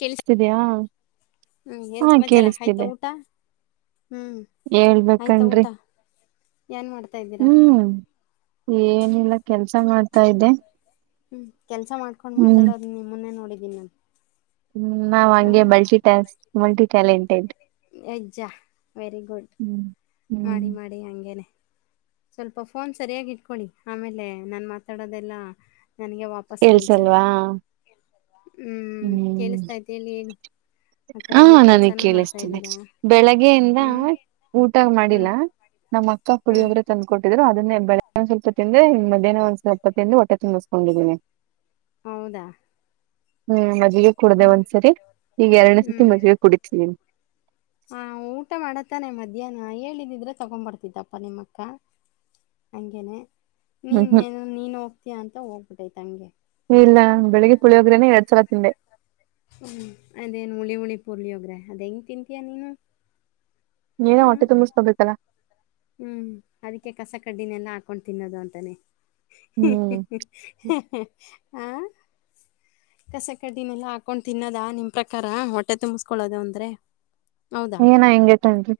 ಕೆಲ್ಸ ಸರಿಯಾ ಹ್ಮ್ ಏನ್ ಸಮಾಚಾರ ಆಯ್ತಾ ಊಟ ಹ್ಮ್ ಹೇಳ್ಬೇಕನ್್ರಿ ಏನು ಮಾಡ್ತಾಯಿದ್ದೀರಾ ಏನಿಲ್ಲ ಕೆಲ್ಸ ಮಾಡ್ತಾ ಇೆ ಹ್ಮ್ ಕೆಲ್ಸ ಮಾಡ್ಕೊಂಡ್ ಮಾತಾಡೋದು ನಿಮ್ಮನ್ನೆ ನೋಡಿದೀನಿಾನು ಹ್ಮ್ ನಾವ್ ಹಂಗೆ ಮಲ್ಟಿಟ್ಯಾ ಮಲ್ಟಿ ಟ್ಯಾಲೆಂಟೆಡ್ ಎಜ್ಜ ವೆರಿ ಗುಡ್ ಹ್ಮ್ ಹ್ಮ್ ಮಾಡಿ ಮಾಡಿ ಹಂಗೇನೆ ಸ್ವಲ್ಪ ಫೋನ್ ಸರಿಯಾಗಿ ಇಟ್ಕೊಳ್ಳಿ ಆಮೇಲೆ ನಾನ್ು ಮಾತಾಡೋದೆಲ್ಲ ನನಗೆ ವಾಪಸ್ ಕೇಳ್ಸೋದು ಕೇಳ್ಸಲ್ವಾ ಹ್ಮ್ ಕೇಳಿಸ್ತಾ ತಿ ಇಲ್ಲಿ ಆ ಹ ಕಡೆನೆೇ ನನಗ್ ಕೆಲ್ಸಾನು ಮಾಡ್ತ ಕೇಳಿಸ್ತಿದೆ ಬೆಳಗ್ಗೆಯಿಂದ ಊಟ ಹ್ಮ್ ಮಾಡಿಲ್ಲ - ನಮ್ಮ ಅಕ್ಕ ಹ್ಮ್ ಪುಳಿಯೋಗರೆ ತಂದ ಕೊಟ್ಟಿದ್ರು. ಅದನ್ನೇ ಬೆಳಿಗ್ಗೆ ಒಂದ ಸ್ವಪ ತಿಂದೆ ಮಧ್ಯಾಹ್ನೆ ಒಂದ್ ಸ್ವಲ್ಪ ತಿಂದು ಹೊಟ್ಟೆ ತುಂಬಿಸ್ಕೊಂಡಿದೀನಿ. ಹೌದಾ ಹ್ಮ್ ಮಜ್ಜಿಗೆ ಕೂಡದೆ ಒಂದ್ಸರಿ ಈಗ ಎರಡನೇ ಸತಿ ಹ್ಮ್ ಮಜ್ಜಗಿ ಕುಡಿತೀನಿ. ಹಾ ಊಟ ಮಾಡಾತಾನೆ ಮಧ್ಯಾಹ್ನ ಹೇಳಿದಿದ್ರೆ ತಗೊಂಡ್ ಬರ್ತಿದ್ದಪ್ಪ ನಿಮ್ಮಕ್ಕ. ಹಂಗೇನೆ ಹ್ಮ್ ನೀನ್ ಹ್ಮ್ ನೀನ್ ಹೋಗ್ತೀಯಾ ಅಂತ ಹೋಗ್ಬಿಟ್ಟೈತ ಹಂಗೆ. ಇಲ್ಲ ಬೆಳಿಗ್ಗೆ - [unintelligible] ಹ್ಮ್ ಅದೇನ್ ಹುಳಿ ಹುಳಿ ಪುಳಿಯೋಗರೆ. ಅದ ಹೆಂಗ್ ತಿಂತೀಯಾ ನೀನು. ನೀನು ಹ ಹೊಟ್ಟೆ ತುಂಬಿಸಿಕೊಬೇಕಲ್ಲ. ಹ್ಮ್ ಅದಕ್ಕೆ ಕಸ ಕಡ್ಡಿನೆಲ್ಲಾ ಹಾಕೊಂಡು ತಿನ್ನೋದು ಅಂತಾನೆ- ಹ್ಮ್ [unintelligible] [unintelligible] ಕಸ ಕಡ್ಡಿನೆಲ್ಲ ಹಾಕೊಂಡ್ ತಿನ್ನದ ನಿಮ ಪ್ರಕಾರ ಹೊಟ್ಟೆ ತುಂಬಸ್ಕೊಳೋದ ಅಂದ್ರೆ. ಏನ ಹಿಂಗ ಹೇಳ್ತಾನ್ರಿ.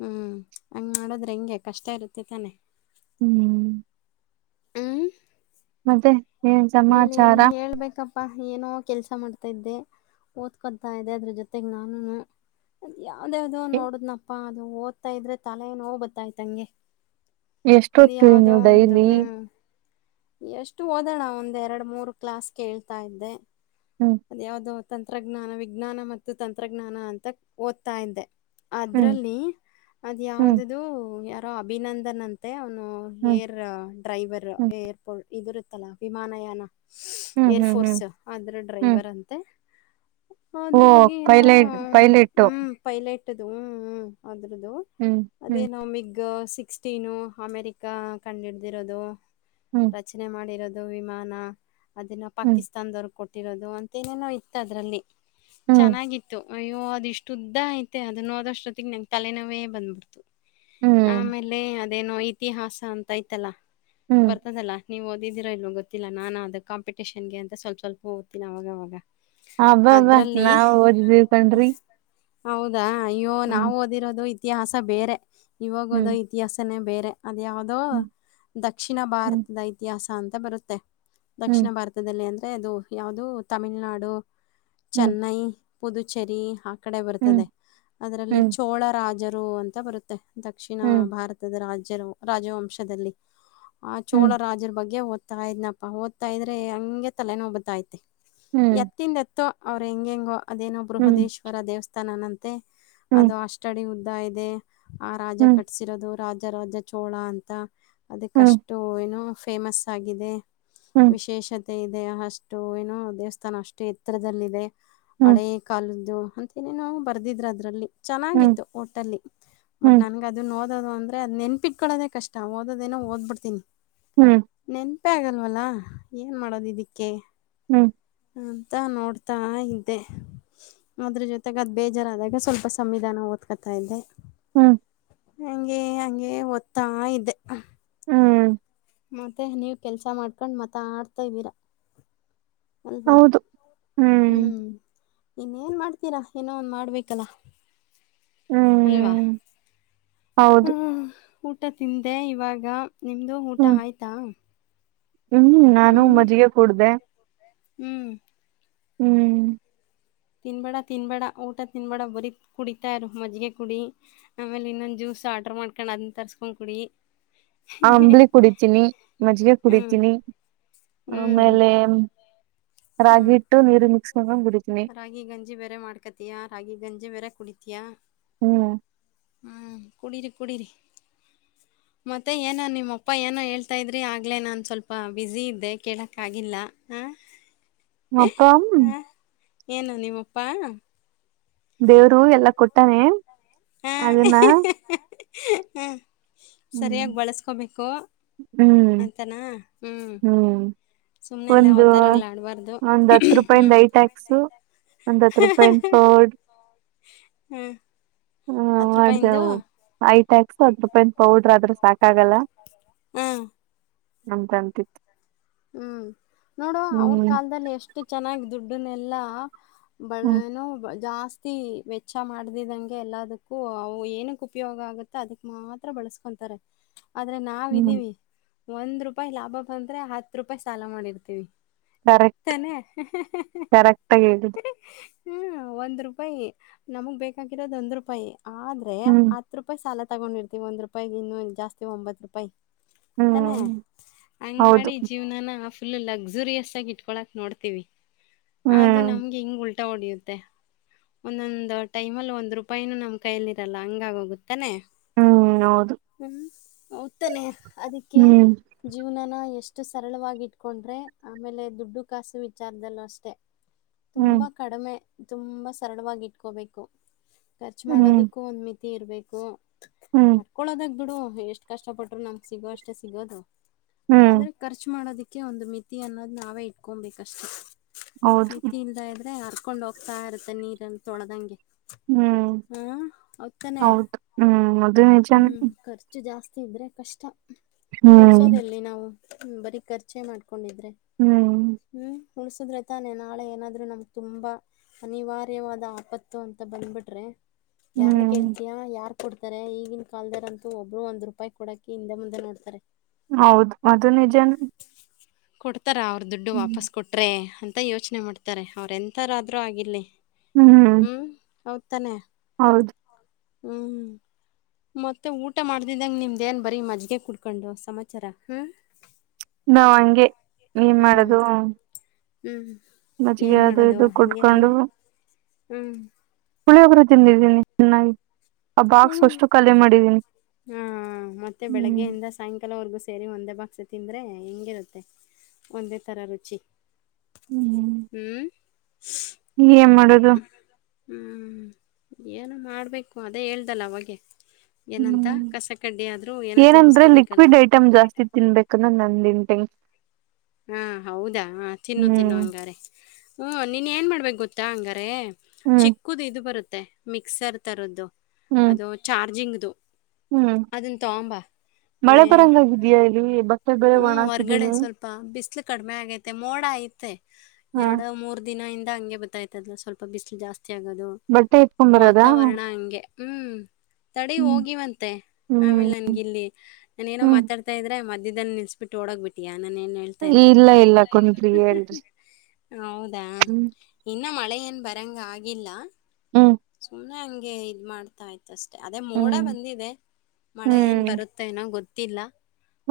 ಹ್ಮ್ ಹಂಗ ಮಾಡದ್ರೆ ಹೆಂಗೆ ಕಷ್ಟ ಇರುತ್ತೆ ತಾನೆ. ಹ್ಮ್ ಹ್ಞೂ ಮತ್ತೆ ಏನ್ ಸಮಾಚಾರ. ಅಪ್ಪ ಏನೋ ಕೆಲಸ ಮಾಡ್ತಾಯಿದ್ದೆ ಓದ್ಕೊತಾ ಇದೆ ಅದ್ರ ಜೊತೆಗೆ ನಾನು. ಅದ ಯಾವ್ದ ಯಾವ್ದೋ ನೋಡದ್ನಪ್ಪಾ ಅದು ಓದ್ತಾ ಇದ್ರೆ ತಲೆ ನೋವ ಬತ್ತಾತ ಹಂಗೆ. ಎಷ್ಟೊಒತ್ತೀರಿ ನೀವು ಡೈಲಿ. ಎಷ್ಟು ಓದೋಣ ಒಂದ್ ಎರಡು ಮೂರು ಕ್ಲಾಸ್ ಕೇಳ್ತಾ ಇದ್ದೆ ಹ್ಮ್ ಅದ ಯಾವ್ದೋ. ತಂತ್ರಜ್ಞಾನ ವಿಜ್ಞಾನ ಮತ್ತು ತಂತ್ರಜ್ಞಾನ ಅಂತ ಓದ್ತಾ ಇದ್ದೆ. ಹ್ಮ್ ಅದ್ರಲ್ಲಿ ಅದ್ ಹ್ಮ್ ಯಾವ್ದದು ಯಾರೋ ಅಭಿನಂದನ್ ಅಂತೆ ಅವ್ನ ಹ್ಮ್ ಏರ್ ಡ್ರೈವರ್ ಹ್ಮ್ ಏರ್ಪೋರ್ಟ್ ಇದರುತ್ತಲ್ಲಾ ವಿಮಾನಯಾನ ಏರ್ ಹ್ಮ್ ಹ್ಮ್ ಹ್ಮ್ ಫೋರ್ಸ್ ಅದ್ರ ಹ್ಮ್ ಡ್ರೈವರ್ ಅಂತೆ ಓ ಅದ್ರ ಬಗ್ಗೆ ಏನೋ ಪೈಲಟ್ ಪೈಲಟ್ಟು ಹ್ಮ್ ಫೈಲೆಟದು ಹ್ಮ್ ಹ್ಮ ಅದ್ರ್ದು ಹ್ಮ್ ಅದ ಹ್ಮ್ ಏನೋ ಮಿಗ್- ಸಿಕ್ಸ್ಟೀನು ಅಮೇರಿಕ ಕಂಡು ಹಿಡಿದಿರೋದು ಹ್ಮ್ ರಚನೆ ಮಾಡಿರೋದು ವಿಮಾನ - ಅದನ್ನ ಹ್ಮ್ ಪಾಕಿಸ್ತಾನದವ್ರಗ್ ಕೊಟ್ಟಿರೋದು ಅಂತ ಏನೇನೋ ಇತ್ತು ಅದ್ರಲ್ಲಿ. ಹ್ಮ್ ಚೆನ್ನಾಗಿತ್ತು. ಅಯ್ಯೋ ಅದ ಇಷ್ಟು ಉದ್ದ ಐತೆ ಅದನ್ನ ಓದಷ್ಟೊತ್ತಿಗೆ ನಂಗೆ ತಲೆನೋವೆ ಬಂದ್ಬಿಡ್ತು. ಹ್ಮ್ ಆಮೇಲೆ ಅದೇನೊ ಇತಿಹಾಸ ಅಂತ ಇತೆಲ್ಲ ಹ್ಮ್ ಬರ್ತದಲ್ಲ - ನೀವು ಓದಿದಿರ ಇಲ್ವ ಗೊತಿಲ್ಲ ನಾನ ಅದ ಕಂಪಟೇಷನ್ಗೆ ಅಂತ ಸ್ವಲ್ಪ ಸ್ವಲ್ಪ ಓದ್ತಿದ್ದೆ ಅವಾಗವಾಗ. ಅಬ್ಬಬ್ಬಾ ಅದ್ರಲ್ಲಿ ನಾವು ಓದಿದ್ದೀವ ಕಣ್ರಿ. ಹೌದಾ ಅಯ್ಯೋ ಹ್ಮ್ ನಾವು ಓದಿರೋದು ಇತಿಹಾಸ ಬೇರೆ ಇವಾಗ ಹ್ಮ್ ಓದೋ ಇತಿಹಾಸನೇ ಬೇರೆ. ಅದ ಯಾವುದೋ ಹ್ಮ್ ದಕ್ಷಿಣ ಹ್ಮ್ ಭಾರತದ ಇತಿಹಾಸ ಅಂತ ಬರುತ್ತೆ. ಹ್ಮ್ ದಕ್ಷಿಣ ಭಾರತದಲ್ಲಿ ಅಂದರೆ ಅದು ಯಾವುದು ತಮಿಳನಾಡು ಚೆನ್ನೈ ಪುದುಚೇರಿ ಆ ಕಡೆ ಹ್ಮ್ ಹ್ಮ್ ಬರ್ತದೆ ಅದರಲ್ಲಿ ಹ್ಮ್ ಹ್ಮ್ ಚೋಳ ರಾಜರು ಅಂತ ಬರುತ್ತೆ ದಕ್ಷಿಣ ಹ್ಮ್ ಭಾರತದ ರಾಜ್ಯರು ರಾಜವಂಶದಲ್ಲಿ ಆ ಚೋಳ ಹ್ಮ್ ರಾಜರ ಬಗ್ಗೆ. ಓದತಾ ಇದ್ನಪ್ಪಾ ಓದ್ತಾ ಇದ್ರೆ ಹಂಗೆ ತಲೆನೋವ ಬರಾತೈತಿ ಎತ್ತಿಂದ ಎತ್ತೋ ಅವ್ರ ಹೆಂಗ ಹೆಂಗೋ ಅದೇನೋ ಹ್ಮ್ ಹ್ಮ್ ಹ್ಮ್ ಹ್ಮ್ ಹ್ಮ್ ಬೃಹದೇಶ್ವರ ದೇವಸ್ಥಾನನಂತೆ ಅದು ಹ್ಮ್ ಅಷ್ಟಡಿ ಉದ್ದ ಅಂತಾ ಇದೆ ಆ ರಾಜ ಹ್ಮ್ ಕಟ್ಸಿರೋದು ರಾಜ ರಾಜ ಚೋಳ ಅಂತ - ಅದಕ್ಕಷ್ಟು ಏನೋ ಫೇಮಸ್ ಆಗಿದೆ ವಿಶೇಷತೇ - ಮತ್ತ ಇದೆ ಅಷ್ಟು ಏನೋ ದೇವಸ್ಥಾನ ಅಷ್ಟು ಎತ್ತರದಲ್ಲದೆ ಹ್ಮ್ ಹಳೆಯ ಕಾಲದ್ದು- ಅಂತನೇನು ಬರ್ದಿದ್ರಅದ್ರಲ್ಲಿ ಚೆನ್ನಾಗಿತ್ತು ಓಟಲ್ಲಿ ಬಟ್ ಹ್ಮ್ ನನ್ಗೆ ಅದು ನೋಡಿ - [unintelligible] ಅದು ನೆನ್ಪಿಟ್ಕೊಳ್ಳೋದ ಕಷ್ಟ ಓದೋದೇನೋ ಓದ್ಬಡ್ತೀನಿ. ಹ್ಮ್ ತಪ್ಪೆ ಆಗಲ್ವಲ್ಲ ಏನ್ ಮಾಡೋದು ಇದಕ್ಕೆ ಹ್ಮ್ ಅಂತ ನೋಡ್ತಾ ಇದಿದ್ದೆ ಅದ್ರ ಜೊತೆಗೆ ಅದ್ ಬೇಜಾರಾದಾಗ ಸ್ವಲ್ಪ ಸಂವಿಧಾನ ಓದ್ಕೊತಾ ಇದ್ದೆ ಹ್ಮ್ ಹಂಗಗೆ ಹಂಗೆ ಓದ್ತಾ ಇ್ದದೆ ಹ್ಮ್ ಮತ್ತೆ ನೀವು ಕೆಲಸ ಮಾಡ್ಕೊಂಡು ಮಾತ ಆಡ್ತಾಬೀರಾ ಹೌದು ಹ್ಮ್ ಇನ್ನೇನ ಮಾಡ್ತೀರಾ ಏನೋ ಒಂದು ಮಾಡಬೇಕಲ್ಲ ಅಲ್ವಾ. ಹ್ಮ್ ಹೌದು ಹ್ಮ್ ಊಟ ತಿಂದೆ ಇವಾಗ ನಿಮ್ದು ಊಟ ಹ್ಮ್ ಆಯ್ತಾ ಹ್ಮ್ ನಾನು ಹ್ಮ್ ಮಜ್ಜಿಗೆ ಕೂಡ್ದ ಹ್ಮ್ ಹ್ಮ್ ತಿನ್ಬೇಡ ತಿನ್ಬೇಡ ಊಟ ತಿನ್ಬೇಡ ಬರೀ ಕುಡಿತಾರು ಮಜ್ಜಗೆ ಕುಡಿ ಆಮೇಲೆ ಇನ್ನೊಂದು ಜ್ಯೂಸ್ ಸ ಆರ್ಡ್ರರ್ ಮಾಡ್ಕೊಂಡ್ ಅದನ್ನ ತರ್ಸ್ಕೊಂಡ್ ಕುಡಿ ಅಂಬಳ ಕುಡಿತೀನಿ ಮಜ್ಿಗೆ ಹ್ಮ್. ಕುಡಿತೀನಿ ಹ್ಮ್ ಆಮೇಲೆ ರಾಗಿ ಹ್ಮ್ ಇಟ್ಟು ನೀರು ಮಿಕ್ಸ್ ಮಾಡ್ಕೊಂಡ್ ಕುಡಿತೀನಿ ರಾಗಿ ಗಂಜಿ ಬೇರೆ ಮಾಡ್ಕತಿಯಾ ರಾಗಿ ಗಂಜಿ ಬೇರೆ ಕುಡಿತ ತ್ಯ ಹ್ಮ್ ಹ್ಮ ಕುಡರಿ ಕುಡ ರ ಹ ಮತ್ತೆ ಏನ ನಿಮ್ಮಪ್ಪ ಏನೋ ಹೇಳ್ತಾ ಇದ್ರಿ ಆಗ್ಲೆೇ ನಾನ್ ಸ್ವಲ್ಪ ಬಸಿ ಇದ್ದೆ ಕೇಳಕ್ ಆಗಲ್ಲ ಅಪ್ಪ ಏನ ನೀಮ್ಮಪ್ಪಾ ದೇವರು ಎಲ್ಲಾ ಕೊಟ್ಟಾನೆ ಅದನ್ನ ಹ್ಮ್ ಹ್ಮ್ ಸರಿಯಾಗಿ ಬಳಸ್ಕೋಬೇಕು ಹ್ಮ್ ಅಂತಾನ ಹ್ಞ ಹ್ಮ್ ಒಂದು ಒಂದ್ ಹತ್ ರೂಪಾಯಂದ ಹ್ಮ್ ಐಟ್ಯಾಕ್ಸು ಒಂದಂದು ಹತ್ತು ರೂಪಾಯಿನ ಪರ್ಡ್ ಹ್ಮ್ ಹ ಹತ್ತು ರೂಪಾಯಿಂದು ಮಾಡ್ದವು ಐಟ್ಯಾಕ್ಸ್ ಅದ್ ರೂಪಾಯಿಂದ ಪೌಡ್ರ ಆದ್ರೆ ಸಾಕಾಗಲ್ಲ ಹ್ಮ್ ಹಂತ ಅಂತಿತ್ತು ಹ್ಮ್ ನೋಡು ಅವ್ರ ಹ್ಮ್ ಕಾಲದಲ್ಲಿ ಎಷ್ಟು ಚೆನ್ನಾಗ ದುಡ್ಡನೆಲ್ಲಾ ಹ್ಮ್ ಬನು ಜಾಸ್ತಿ ಜಾಸ್ತಿ ವೆಚ್ಚ ಮಾಡಿದಂಗೆ ಎಲ್ಲದಕ್ಕೂ ಏನಕ್ಕೆ ಉಪಯೋಗ ಆಗುತ್ತೆ ಅದಕ್ ಮಾತ್ರ ಬಳಕ ಅಂತಾರೆ ಆದ್ರೆ ಹ್ಮ್ ನಾವ್ದೀವಿ ಒಂದ್ ರೂಪಾಯಿ ಲಾಭ ಬಂದ್ರೆ ಹತ್ ರೂಪಾಯಿ ಸಾಲ ಮಾಡಿರ್ತೀವಿ ಕರೆಕ್ಟ್ ತನೆ ಕರೆಕ್ಟ್ ಆಗಿ ಹೇಳಿದ್ ಹ್ಮ್ ಒಂದ್ ರೂಪಾಯಿ ನಮಗ್ ಬೇಕಾಗಿರೋದ ಒಂದ್ ರೂಪಾಯಿ ಆದ್ರೆ ಹ್ಮ್ ಹತ್ ರೂಪಾಯಿ ಸಾಲ ತಗೊಂಡಿರ್ತವಿ ಒಂದ್ ರೂಪಾಯ ಇನ್ನೊ ಜಾಸ್ತಿ ಒಂಬತ್ತು ರೂಪಾಯಿ ತಾನೆ ಹ್ಮ್ ಹಂಗ ಹೌದು ಮಾಡಿ ಫು ಲರಿಯ ಆ ಇ ನೋಡ್ ಅದು ಹ್ಮ್ ನಮಗೆ ಹ ಉ ಹೊಡಿಯುತ್ತೆ ಒಂದೊಂದಂದು ಟೈಮ ಅಲ್ಲಿ ಒಂದ್ ರೂಪಾಯಿನೂ ನಮ್ ಕೈಯಲ್ಲಿ ಇರಲ್ಲ ಹಂಗಗೋಗುತ್ತೆ ತನೆ ಹ್ಮ್ ಹೌದು ಹ್ಮ ಉತ್ತನೇ ಅದಕ್ಕೆ ಹ್ಮ್ ಜೀವನನ ಅಷ್ಟು ಸರಳವಾಗಿ ಇಟ್ಕೊಂಡ್ರೆ ಆಮೇಲೆ ದುಡ್ಡು ಕಾಸು ವಿಚಾರದಲ್ಲೂ ಅಷ್ಟೆ ಹ್ಮ್ ತುಂಬಾ ಕಡಿಮೆ ತುಂಬಾ ಸರಳವಾಗಿ ಇಟ್ಕೋಬೇಕು ಖರ್ಚು ಹ್ಮ್ ಮಾಡೋದಕ್ಕೂ ಒಂದ್ ಮಿತಿ ಇರ್ಬೇಕು ಹ್ಮ್ ಪಡ್ಕಳೋದಾಗ ಬಿಡು ಎಷ್ಟ ಕಷ್ಟಪಟ್ಟರು ನಮ್ಗೆ ಸಿಗೋ ಅಷ್ಟೇ ಸಿಗೋದು ಹ್ಮ್ ರ್ಚ್ ಮಾಡೋದಕ್ಕೆ ಒಂದು ಮಿತಿ ಅನ್ನೋದು ನಾವೇ ಇಟ್ಕೊಬೇಕಷ್ಟೇ ಹೌದು ಮಿತಿಿಯಿಂದ ಇದ್ರೆ ಯ ಕಕೊಂಡು ಹೋಗ್ತಾ ಇರುತ್ತೆ ನೀರಲ್ಲಿ ತೊಳೆ್ದಂಗೆ ಹ್ಮ್ ಹೌತಾನೆ ಹೌದು ಹ್ಮ್ದು ಹ್ಮ್ ಖರ್ಚು ಜಾಸ್ತಿ ಇದ್ರೆ ಕಷ್ಟ ಹ್ಮ್ ಮುಡ್ಸೋದೆಲ್ಲಿ ನಾವು ಹ್ಮ ಬರೀ ಖರ್ಚೆ ಮಾಡ್ಕೊಂಡಿದ್ರೆ ಹ್ಮ್ ಹ್ಮ್ ಉಳಸಿದ್ರೆ ತಾನೆ ನಾಳೆ ಏನಾದ್ೂ ನಮ್ಗೆ ತುಂಬಾ ಅನಿವಾರ್ಯವಾದ ಆಪತ್ತು ಅಂತ ಬಂದ್ಬಿಟ್ರೆ ಯಾರ್ನ್ನ ಹ್ಮ್ ಕೇಳ್ತಯ ಯಾರ್ ಕೊಡ್ತಾರೆ ಈಗ ಆಗಿನ ಕಲ್ದರಂತೂ ಒಬ್ಬರು ಒಂದ್ ರೂಪಾಯಿ ಕೊಡಕಿ ಹಿಂದೆ ಮುಂದೆ ನೋಡ್ತಾರೆ ಹೌದು ಅದು ನಿಜನ ಕೊಡ್ತಾರ ಅವ್ರ ದುಡ್ಡು ವಾಪಸ್ು ಕೊಟ್ರರೆ ಅಂತ ಅಂತ ಯೋಚನೆ ಮಾಡ್ತಾರೆ ಅವ್ರೆ ಎಂಥಾರಾದರೂ ಆಗಿಿಲ್ಲ ಹ್ಮ್ ಹೌದತಾನೆ ಹೌದು ಹ್ಮ್ ಮತ್ತೆ ಊಟ ಮಾಡ್ದಿದ್ದಂಗ ನಿಮ್ದೇನ್ ಬರೀ ಮಜ್ಗೆ ಕುಡ್ಕೊಂಡು ಸಮಾಚಾರ ಹ್ಮ್ ನಾಾವ್ ಹಂಗೆ ನೀನ್ ಮಾಡದು ಹ್ಮ್್ಮ ಮಜ್ಜಿಗೆ ಅದು ಇದು ಕುಟ್ಕೊಂಡು ಹ್ಮ್ ಪುಳಿಯ ಹೋಗರು ತಿಂದಿದ್ದೀನಿ ಚೆನ್ನಾಗಿ ಆ ಬಾಕ್ಸ್ ಹ್ಮ ಅಷ್ಟು ಖಾಲಿ ಮಾಡಿದೀನಿ ಹಾ ಮತ್ತೆ ಹ್ಮ್ ಬೆಳಗ್ಗೆಯಿಂದ ಸಾಯಂಕಾಲವರೆಗೂ ಸೇರಿ ಒಂದೆ ಬ ಆಸೆ ತಿಂದರೆ ಹೆಂಗಿರುತ್ತೆ ಒಂದೇ ಥರ ರುಚಿ ಹ್ಮ್ ಹ್ಮ್ ಏನ್ ಮಾಡೋದು ಹ್ಮ್ ಏನು ಮಾಡ್ಬೇಕು ಅದೇ ಹೇಳ್ದಲ್ಲ ಅವೆ ಹ್ಮ್ ಏನೋ ಏನಂದ್ರೆ ತುಂಬಿಸ್ಕೋಬೇಕಲ್ಲ ಲಿಕ್ವಿಡ್ ಐಟಮ್ ಜಾಸ್ತಿ ತಿನ್ಬೇಕನ್ನ ನಂದನ್ [inaudible] ಹಾ ಹೌದಾ ಹ ತಿನ್ನು ಹ್ಮ್ ತಿನ್ನು ಹಂಗಾರೆ ಹ್ಮ್ ನೀನ್ ಏನ್ ಮಾಡ್ಬೇಕು ಗೊತ್ತಾ ಹಂಗಾರೆ ಹ್ಮ್ ಚಿಕ್ಕದು ಇದು ಬರುತ್ತೆ ಮಿಕ್ಸರ್ ತರದ್ದು ಹ್ಮ್ ಅದು ಚಾರ್ಜಿಂಗ್ ಹ್ಮ್ ಏ ಮಳೆ ಬರಂಗಾಗಿದ್ಯಾ ಇಲ್ಲಿ ಬ ಮತ್ತೆ ಬೆೇರೆ ಹ್ಞೂ ಒಣ ಹೊರ್ಗಡೆ ಹಾಕಿದ್ದೀನಿ ಸ್ವಲ್ಪ ಬಿಸಿಲು ಕಡಿಮೆ ಆಗೈತೆ ಮೋಡ ಐತೆ ಹಾ ಎರಡು ಮೂರ್ ದಿನ ಇ ಹಂಗೆ ಗೊತ್ತಾಯ್ತದಲ್ಲ ಸ್ವಲ್ಪ ಬಿಸಿಲು ಜಾಸ್ತಿ ಆಗೋದು ಬಟ್ಟೆ ಎತ್ಕೊಂಡ್ ಬರೋದಾ ವಾತಾವರಣ ಹಂಗೆ ಹ್ಮ್ ತಡೆ ಹ್ಮ್ ಹೋಗಿವಂತೆ ಹ್ಮ್ ಆಮೇಲೆ ನನ್ಗಿಲ್ಲಿ ನಾನೇಏನೋ ಹ್ಮ್ ಮಾತಾಡ್ತಾ ಇದ್ರೆ ಮ ಇದನ್ನ ನಿಲ್ಸ್ಬಟ್ಟ ಡಗ್ ಬಿಿಟಾ ಇಲ್ಲ ಇಲ್ಲ ಕುಂ್ರಿ ಹೇಳ್ರಿ ಹೌದಾ ಹ್ಮ್ ಇನ್ನ ಮಳೆ ಏನ್ ಬರಂಗ ಆಗಿಲ್ಲ ಹ್ಮ್ ಸುಮ್ನೆ ಹಂಗೆ ಇದ್ ಮಾಡ್ತಾ ಆಯ್ತ ಮಷ್ಟೇ ಅದೇ ಮೋಡ ಹ್ಮ್ ಬಂದಿದೆ ಮಳೆ ಏನ್ ಹ್ಮ್ ಬರುತ್ತೆ ನೋ ಗೊತ್ತಿಲ್ಲ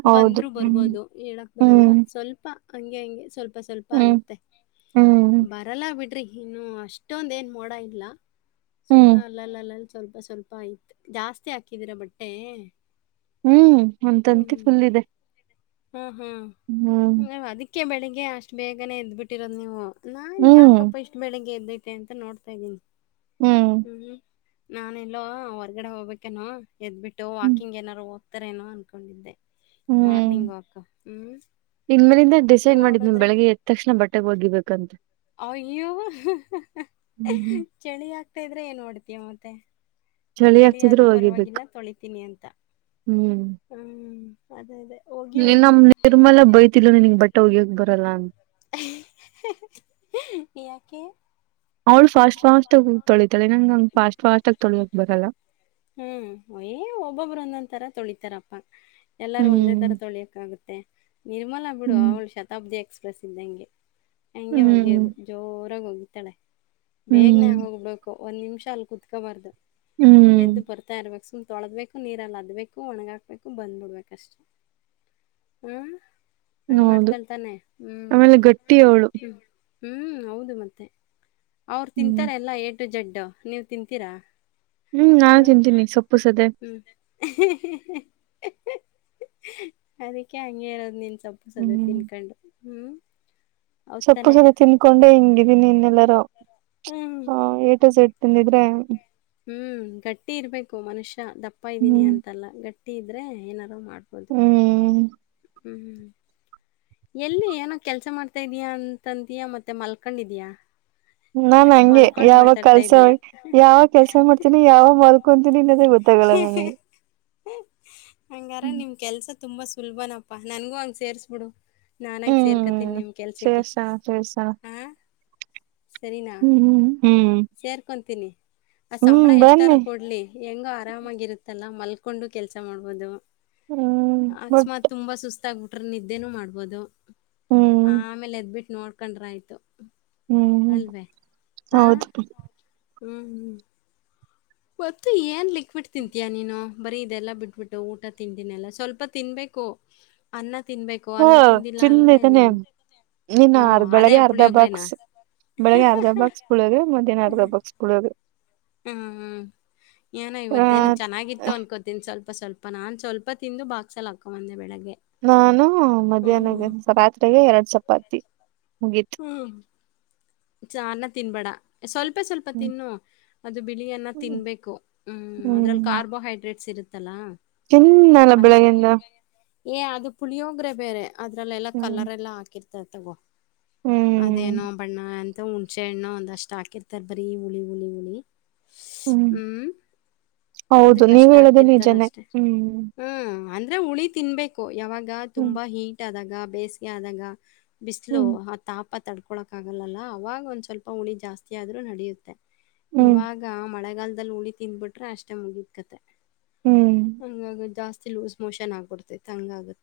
ಹೌದು ಬಂದ್ರು ಹ್ಮ್ ಬರ್ಬೋದು ಹೇಳಕ್ ಬರಲ್ಲ ಹ್ಮ್ ಸ್ವಲ್ಪ ಹಂಗೆ ಹಂಗೆ ಸ್ವಲ್ಪ ಸ್ವಲ್ಪ ಸ್ವಲ್ಪ ಹ್ಮ್ ಐತೆ ಹ್ಮ್ ಬರಲ್ಲ ಬಿಡ್ರಿ ಇನ್ನು ಅಷ್ಟೊಂದ ಏನ್ ಮೋಡ ಇಲ್ಲ ಹ್ಮ್ ಸುಮನೆ ಅಲ್ಲಲ್ಲ ಅಲ್ಲಲ್ ಸ್ವಲ್ಪ ಸ್ವಲ್ಪ ಆಯ್ತ್ ಜಾಸ್ತಿ ಹಾಕಿದೀರ ಬಟ್ಟೆ ಹ್ಮ್ ಅಂತಂತೆಿ ಫುಲ್ ಇದೆ ಹ್ಮ್ ಹ್ಮ್ ಹ್ಮ್ ನ್ ಅದಕ್ಕೆ ಬೆಳಿಗ್ಗೆ ಅಷ್ಟು ಬೇಗನೆ ಇದದ್ಬಿಟ್ಟಿರೋದ್ ನೀವು ನಾನ್ ಹ್ಮ್ ಯಾಕಪ್ಪ ಇಷ್ಟು ಬೆಳಿಗ್ಗೆ ಎದ್ದೈತೆ ಅಂತ ನೋಡ್ತಾ ಇದ್ದೀನಿ ಹ್ಮ್ ನಾನ ಎಲ್ಲೋ ಹೊರ್ಗಡೆ ಹೋಗ್ಬೇಕೇನೋ ಎದ್ಬಿಟ್ಟು ಹ್ಮ್ ವಾಕಿಂಗ್ ಏನಾರು ೋಗ್ತಾರೇನೋ ಅನ್ಕೊಂಡಿದ್ದೆ ಹ್ಮ್ ಹ್ಮ್ ಮಾರ್ನಿಂಗ್ ವಾಕ್ ಹ್ಮ್ ಇನ್ ಮೇಲಿಂದ ಡಿಸೈಡ್ ಮಾಡಿದ್ನ ನೋಡುದ್ರೆ ಬೆಳಿಗ್ಗೆ ಎ್ ತಕ್ಷಣ ಬಟ್ಟೆೆಗೆ ಒಗಿಬೇಕಂತ. ಅಯ್ಯೋ ಹ ಚಳಿ ಆಗ್ತಾ ಇದ್ರೆ ಏನ್ ನೋಡ್ತಯ ಮತ್ತೆ ಚಳಿ ಆಗ್ತಿದ್ರು ಚಳಿದ್ರೂ ಒಗಿಬೇಕು ಪರವಾಗಿಲ್ಲ ತೊಳಿತೀನಿ ಅಂತ ಹ್ಮ್ ಅದೇ ಅದೇ. ಹೋಗಿ ನೀನ್ ಹೋಗಿ ನಮ್ಮ್ ನಿರ್ಮಲ ಬೈತಿಲ್ಲ ನನ್ಗ್ ಬಟ್ಟೆ ಹಗ್ಯಕ್ ಬರಲ್ಲ ಅಂತ. ಹ ಯಾಕೆ ಅವ್ಳ ಫಾಸ್ಟ್ ಫಾಸ್ಟ್ ತಳಿತಳೆ ನಂಗಗೆಂಗ ಫಸ್ಟ್ ಫಸ್ಟ ಆ ತೊಳೋಕ್ ಬರಲ್ಲ. ಹ್ಮ್ ಯ ಒಬ್ಬೊಬ್ರು ಒಂದೊಂತರ ತೊಳಿತಾರಪ್ಪ. ಎಲ್ಲಾರೂ ಒಂದೇ ತರ ಹ್ಮ್ ತೊಳಿಯಕ್ ಆಗುತ್ತೆ ನಿರ್ಮಲ ಬಿಡು ಹ್ಮ್ ಅವಳು ಶತಾಬ್ದಿ ಎಕ್ಷ. ಪ್ರಸಿದ್ಧ ಹಂಗೆ ಹಗೆ ಹ್ಮ್ ಹೋಗಿಯೋದು ಜೋರಾಗಿ ಹೋಗಿತಾಳೆ. ಹ್ಮ್ ಬೇಗನ್ಯಾಗ ಹೋಗ್ಬೇಕು ಒಂದ್ ನಿಮಿಷ ಅಲ್ ಕುತ್ಕಬಾರ್ದು. ಹ್ಮ್ ಎದ್ದು ಬರ್ತಾ ಇರ್ಬೇಕು ಸುಮ್ ತೊಳದ್ಬೇಕು ನೀರಲ್ಲಿ ಅದ್ಬೇಕು ಒಣಗಾಕ್ಬೇಕು ಬಂದ್ಬ ಬಿಡ್ಬೇಕ ಅಷ್ಟೇ ಹ ಹ್ಮ ಹಂಗ ಮಾಡ್ತಳ್ತಾನೆ ಹ್ಮ್ ಆಮೇಲೆ ಗಟ್ಟಿ ಅವಳು ಹ್ಮ ಹ್ಮ್ ಹೌದು ಮತ್ತೆ ಅವ್ರು ಹ್ಮ್ ತಿಂತಾರೆ ಎಲ್ಲ ಏ ಟು ಜಡ್ಡು ನೀವು ತಿಂತೀರಾ ಹ್ಮ್ ನಾನು ತಿಂತೀನಿ ಸೊಪ್ಪು ಸದೆ. ಹ ಅದಕ್ಕೆ ಹಂಗೆ ಇರೋದು ನಿನ್ ಸಪ್ಪು ಸದ ಹ್ಮ್ ತಿನ್ಕೊಂಡು ಹ್ಮ್. ಸೊಪ್ಪು ಹೌತಾನೆ ಸದೆ ತಿನ್ಕೊಂಡೆ ಹಿಂಗಿದ್ದೀನಿ ಇನ್ನೆಲ್ಲಾರೂ ಹ್ಮ್ ಹ ಏಟು ಜೆಡ್ ತಂದಿದ್ರೆ ಹ್ಮ್ ಗಟ್ಟಿ ಇರ್ಬೇಕು ಹ್ಮ್ ಹಟ್ಟಿ ಇದ್ರೆ ಏನಾರೂ ಮಾಡ್ಬೋದು. ಹ್ಮ್ ಹ್ಮ್ ಹ್ಮ ಎಲ್ಲಿ ಏನೋ ಕೆಲ್ಸ ಮಾಡ್ತಾ ಇದೀಯಾ ಅಂತಂತೀಯಾ ಮತ್ತೆ ಮಲ್ಕೊಂಡಿದಯ. ನಾ ಹಂಗೆ ಯಾವ ಕೆಲ್ಸ ಇದೀಯಾ ಯಾವ ಕೆಲ್ಸ ಮಾಡ್ತೀನಿ ಯಾವ ಮಲ್ಕೊಂತೀನಿ. ಗೊತ್ತಾಗಲ್ಲ ನನಗೆ. ಹ ಹಂಗಾರ ನಿಮ್ ಕೆಲ್ಸ ತುಂಬಾ ಸುಲಭನಪ್ಪಾ ನನ್ಗೂ ಹಂಗ ಸೇರ್ಸ್ಬಿಡು. ನಾನಾಗ ಸೇರ್ಕತೀನಿ ಹ್ಮ್ ನಿಮ ಕೆಲ್ಸಕ್ಕೆ ಶೇರ್ಸಣ ಶೇರ್ಸಣ ಆ. ಸರಿನಾ ಹ್ಮ್ ಸೇರ್ಕೊಂತೀನಿ ಆ ಹ್ಮ್ ಸಂಬಳ ಎಷ್ಟಾರ ಬನ್ನಿ ಕೊಡ್ಲಿ ಹೆಂಗೋ ಆರಾಮಾಗಿ ಇರುತ್ತಲ್ಲ. ಮಲ್ಕೊಂಡು ಕೆಲ್ಸ ಮಾಡಬಹದು ಹ್ಮ್ ಬಟ್ ಅಕಸ್ಮಾತ್ ತುಂಬಾ ಸುಸ್ತಾಗಬಟ್ಟ. ಆಟ್ರ ನಿದ್ದೇನೂ ಮಾಡ್ಬೋದು ಹ್ಮ್ ಆಮೇಲೆ ಎದ್ಬಿಟ್ಟು ನೋಡ್ಕೊಂಡ್ರೆ ಆಯ್ತು. ಹ್ಮ್ ಅಲ್ವೇ ಹಾ ಹೌದು ಹ್ಮ್ ಹ್ಮ್. ಒತ್ತು ಏನ್ ಲಿಕ್ವಿಡ್ ತಿಂತೀಯಾ ನೀನು ಬರೀ ಇದೆಲ್ಲಾ ಬಿಟ್ಬಿಟ್ಟು ಊಟ ತಿಂಡಿನಿಲ್ಲ ಸ್ವಲ್ಪ ತಿನ್ಬೇಕು. ಕೊಅನ್ನ ತಿನ್ಬೇಕು ಅನ್ನ ತಿಂದಿಲ್ಲ ಅಂದ್ರೆ ನೀನ್. ನಿನ್ ಅರ್ಧ ಹ್ಮ್ ಅದೇ ಬೆಳಗ್ಗೆ ಅರ್ಧ ಪುಳಿಯೋಗ್ರೆನಾ? ಬಾಕ್ಸ್ ಬೆಳಗ್ ಅರ್ಧ ಬಾಕ್ಸ್ ಪುಳಿಯೋಗರೆ ಮಧ್ಯಾಹ್ನ ಅರ್ಧ ಬಾಕ್ಸ್ ಪುಳಿಯೋಗರೆ ಹ್ಮ್ ಹ್ಮ್ ಏನೋ ಇವತ್ತೇಏನು ಚೆನ್ನಾಗಿತ್ತು ಅನ್ಕೋತೀನಿ ಸ್ವಲ್ಪ. ಪ ಸ್ವಲ್ಪ ನಾನ್ ಸ್ವಲ್ಪ ತಿಂದು ಬಾಕ್ಸಲ್ಲಿ ಹಾಕ ಒಂದೆ ಬೆಳಗ್ಗೆ. ನಾನು ಮಧ್ಯಾಹ್ನ ಹ್ಮ್ ರಾತ್ರೆಗೆ ಎರಡ್ ಚಪಾತಿ. ಮುಗೀತು ಹ್ಮ್ ಚಾರ್ನ ತಿನ್ಬೇಡ ಸ್ವಲ್ಪ ಸ್ವಲ್ಪ ತಿನ್ನು ಅದು ಬಿಳಿಯನ್ನ ಹ್ಮ್ ತಿನ್ಬೇಕು ಹ್ಮ್. ಹ್ಮ್ ಅದ್ರಲ್ಲಿ ಕಾರ್ಬೋಹೈಡ್ರೇಟ್ಸ್ ಇರುತ್ತೆ. ತಿನ್ನಲ್ಲ ಬೆಳಗಿಂದ. ಏ ಅದು ಪುಳಿಯೋಗ್ರೆ ಬೇರೆ ಅದ್ರಲ್ಲೆಲ್ಲಾ ಹ್ಮ್ ಕಲರ್ ಎಲ್ಲಾ ಹಾಕಿರ್ತಾರ ತಗೋ. ಹ್ಮ್ ಅದೇನೋ ಬಣ್ಣ ಎಂತ ಹುಣಸೆಹಣ್ಣು ಒಂದ್ ಅಷ್ಟ್ ಹಾಕಿರ್ತಾರ್ ಬರರಿ ಹುಳಿ ಹುಳಿ ಹುಳಿ. ಹ್ಮ್ ಹೌದು ನೀವ ಅದಕ್ಕಷ್ಟ ಹೇಳುದ ಹಾಕಿರ್ತಾರ ನಿಜನೇ ಹ್ಮ್. ಆದರೆ ಹುಳಿ ತಿನ್ಬೇಕು ಯಾವಾಗ ಹ್ಮ್ ತುಂಬಾ ಹೀಟ್ ಆದಾಗ ಬೇಸಿಗೆ ಆದಾಗ ಬಿಸಿಲು. ಹ್ಮ್ ಆ ತಾಪ ತಡ್ಕೊಳಕ್ ಆಗಲ್ಲ ಅವವಾಗ ಒಂದ್ ಸ್ವಲ್ಪ ಹುಳಿ ಜಾಸ್ತಿ ಆದ್ರೂ ನಡೆಯುತ್ತೆ. ಹ್ಮ್ ಇವಾಗ ಮಳೆಗಾಲದಲ್ಲಿ ಉಳಿ ತಿಂದ್ಬಿಟ್ರೆ ಅಷ್ಟೇ ಮುಗಿದ್ಕತೆ. ಹ್ಮ್ ಹಂಗಾಗ ಜಾಸ್ತಿ ಲೂಸ್ ಮೋಷನ್ ಆಗ್ಬಿಡ್ತೈತ್ ಹಂಗಗತ್ತ.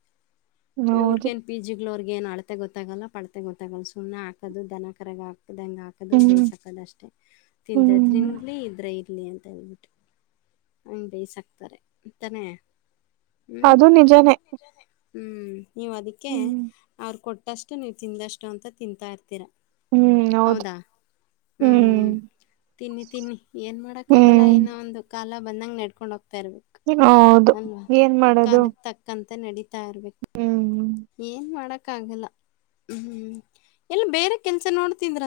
ಇವ್ರಗ ಹೌದು ನ್ ಪಿ ಜಿಳ ಅವ್ರಗ ಏನ್ ಆಡ್ತೆ ಗೊತ್ತಾಗಲ್ಲ ಪಡ್ತ. ಗೊತ್ತಾಗಲ್ಲ ಸುಮ್ನೆ ಹಾಕದು ದನ ಕರಗ ಹಾಕ. ಹಾದಂಗ ಹಾಕೋದು ಹ್ಮ್ ಬೇಸ್ ಹಾಕದ ಅಷ್ಟೇ ತಿಂದ್ರ ಹ್ಮ್ ತಿನ್ಲಿ ಇದ್ರೆ ಇ ಲಿ ಅಂತ ಹೇಳ್ಬಿಟ್ಟು ಹಂಗೆ ಬೇಯಸ ಹಕ್ತಾರೆ ಅಂತಾನೇ ಅದು ನಿಜಾನೇ ಹ್ಮ್ ನೀವು ಅದಕ್ಕೆ ಹ್ಮ್ ಅವ್ರ ಕೊಟ್ಟಷ್ಟು ನೀವು ತಿಂದಷ್ಟು ಅಂತ ತಿಂತಾ ಇರ್ತೀರಾ ಹ್ಮ್ ಹೌದು ಹ್ಮ್ ಹ್ಮ್ ತಿನ್ನಿ ತಿನ್ನಿ ಏನ್ ಮಾಡಕ್ ಆಗಲ್ಲ ಹ್ಮ್ ಎನ್ನೂ ಒಂದು ಕಾಲ ಬಂದಂಗ ನಡ್ಕೊಂಡ್ ಹೋಗ್ತ ಹೌದು ಏನ್ ಮಾಡದು ಅಂತ ನಡೀತಾ ಇರ್ಬೇಕು ಏನ್ ಮಾಡಕ್ಕ ಆಗಲ್ಲ ಹ್ಮ್ ಹ್ಮ್ ಎಲ್ಲ ಬೇರೆ ಕೆಲ್ಸ ನೋಡ್ತಿದ್ರ.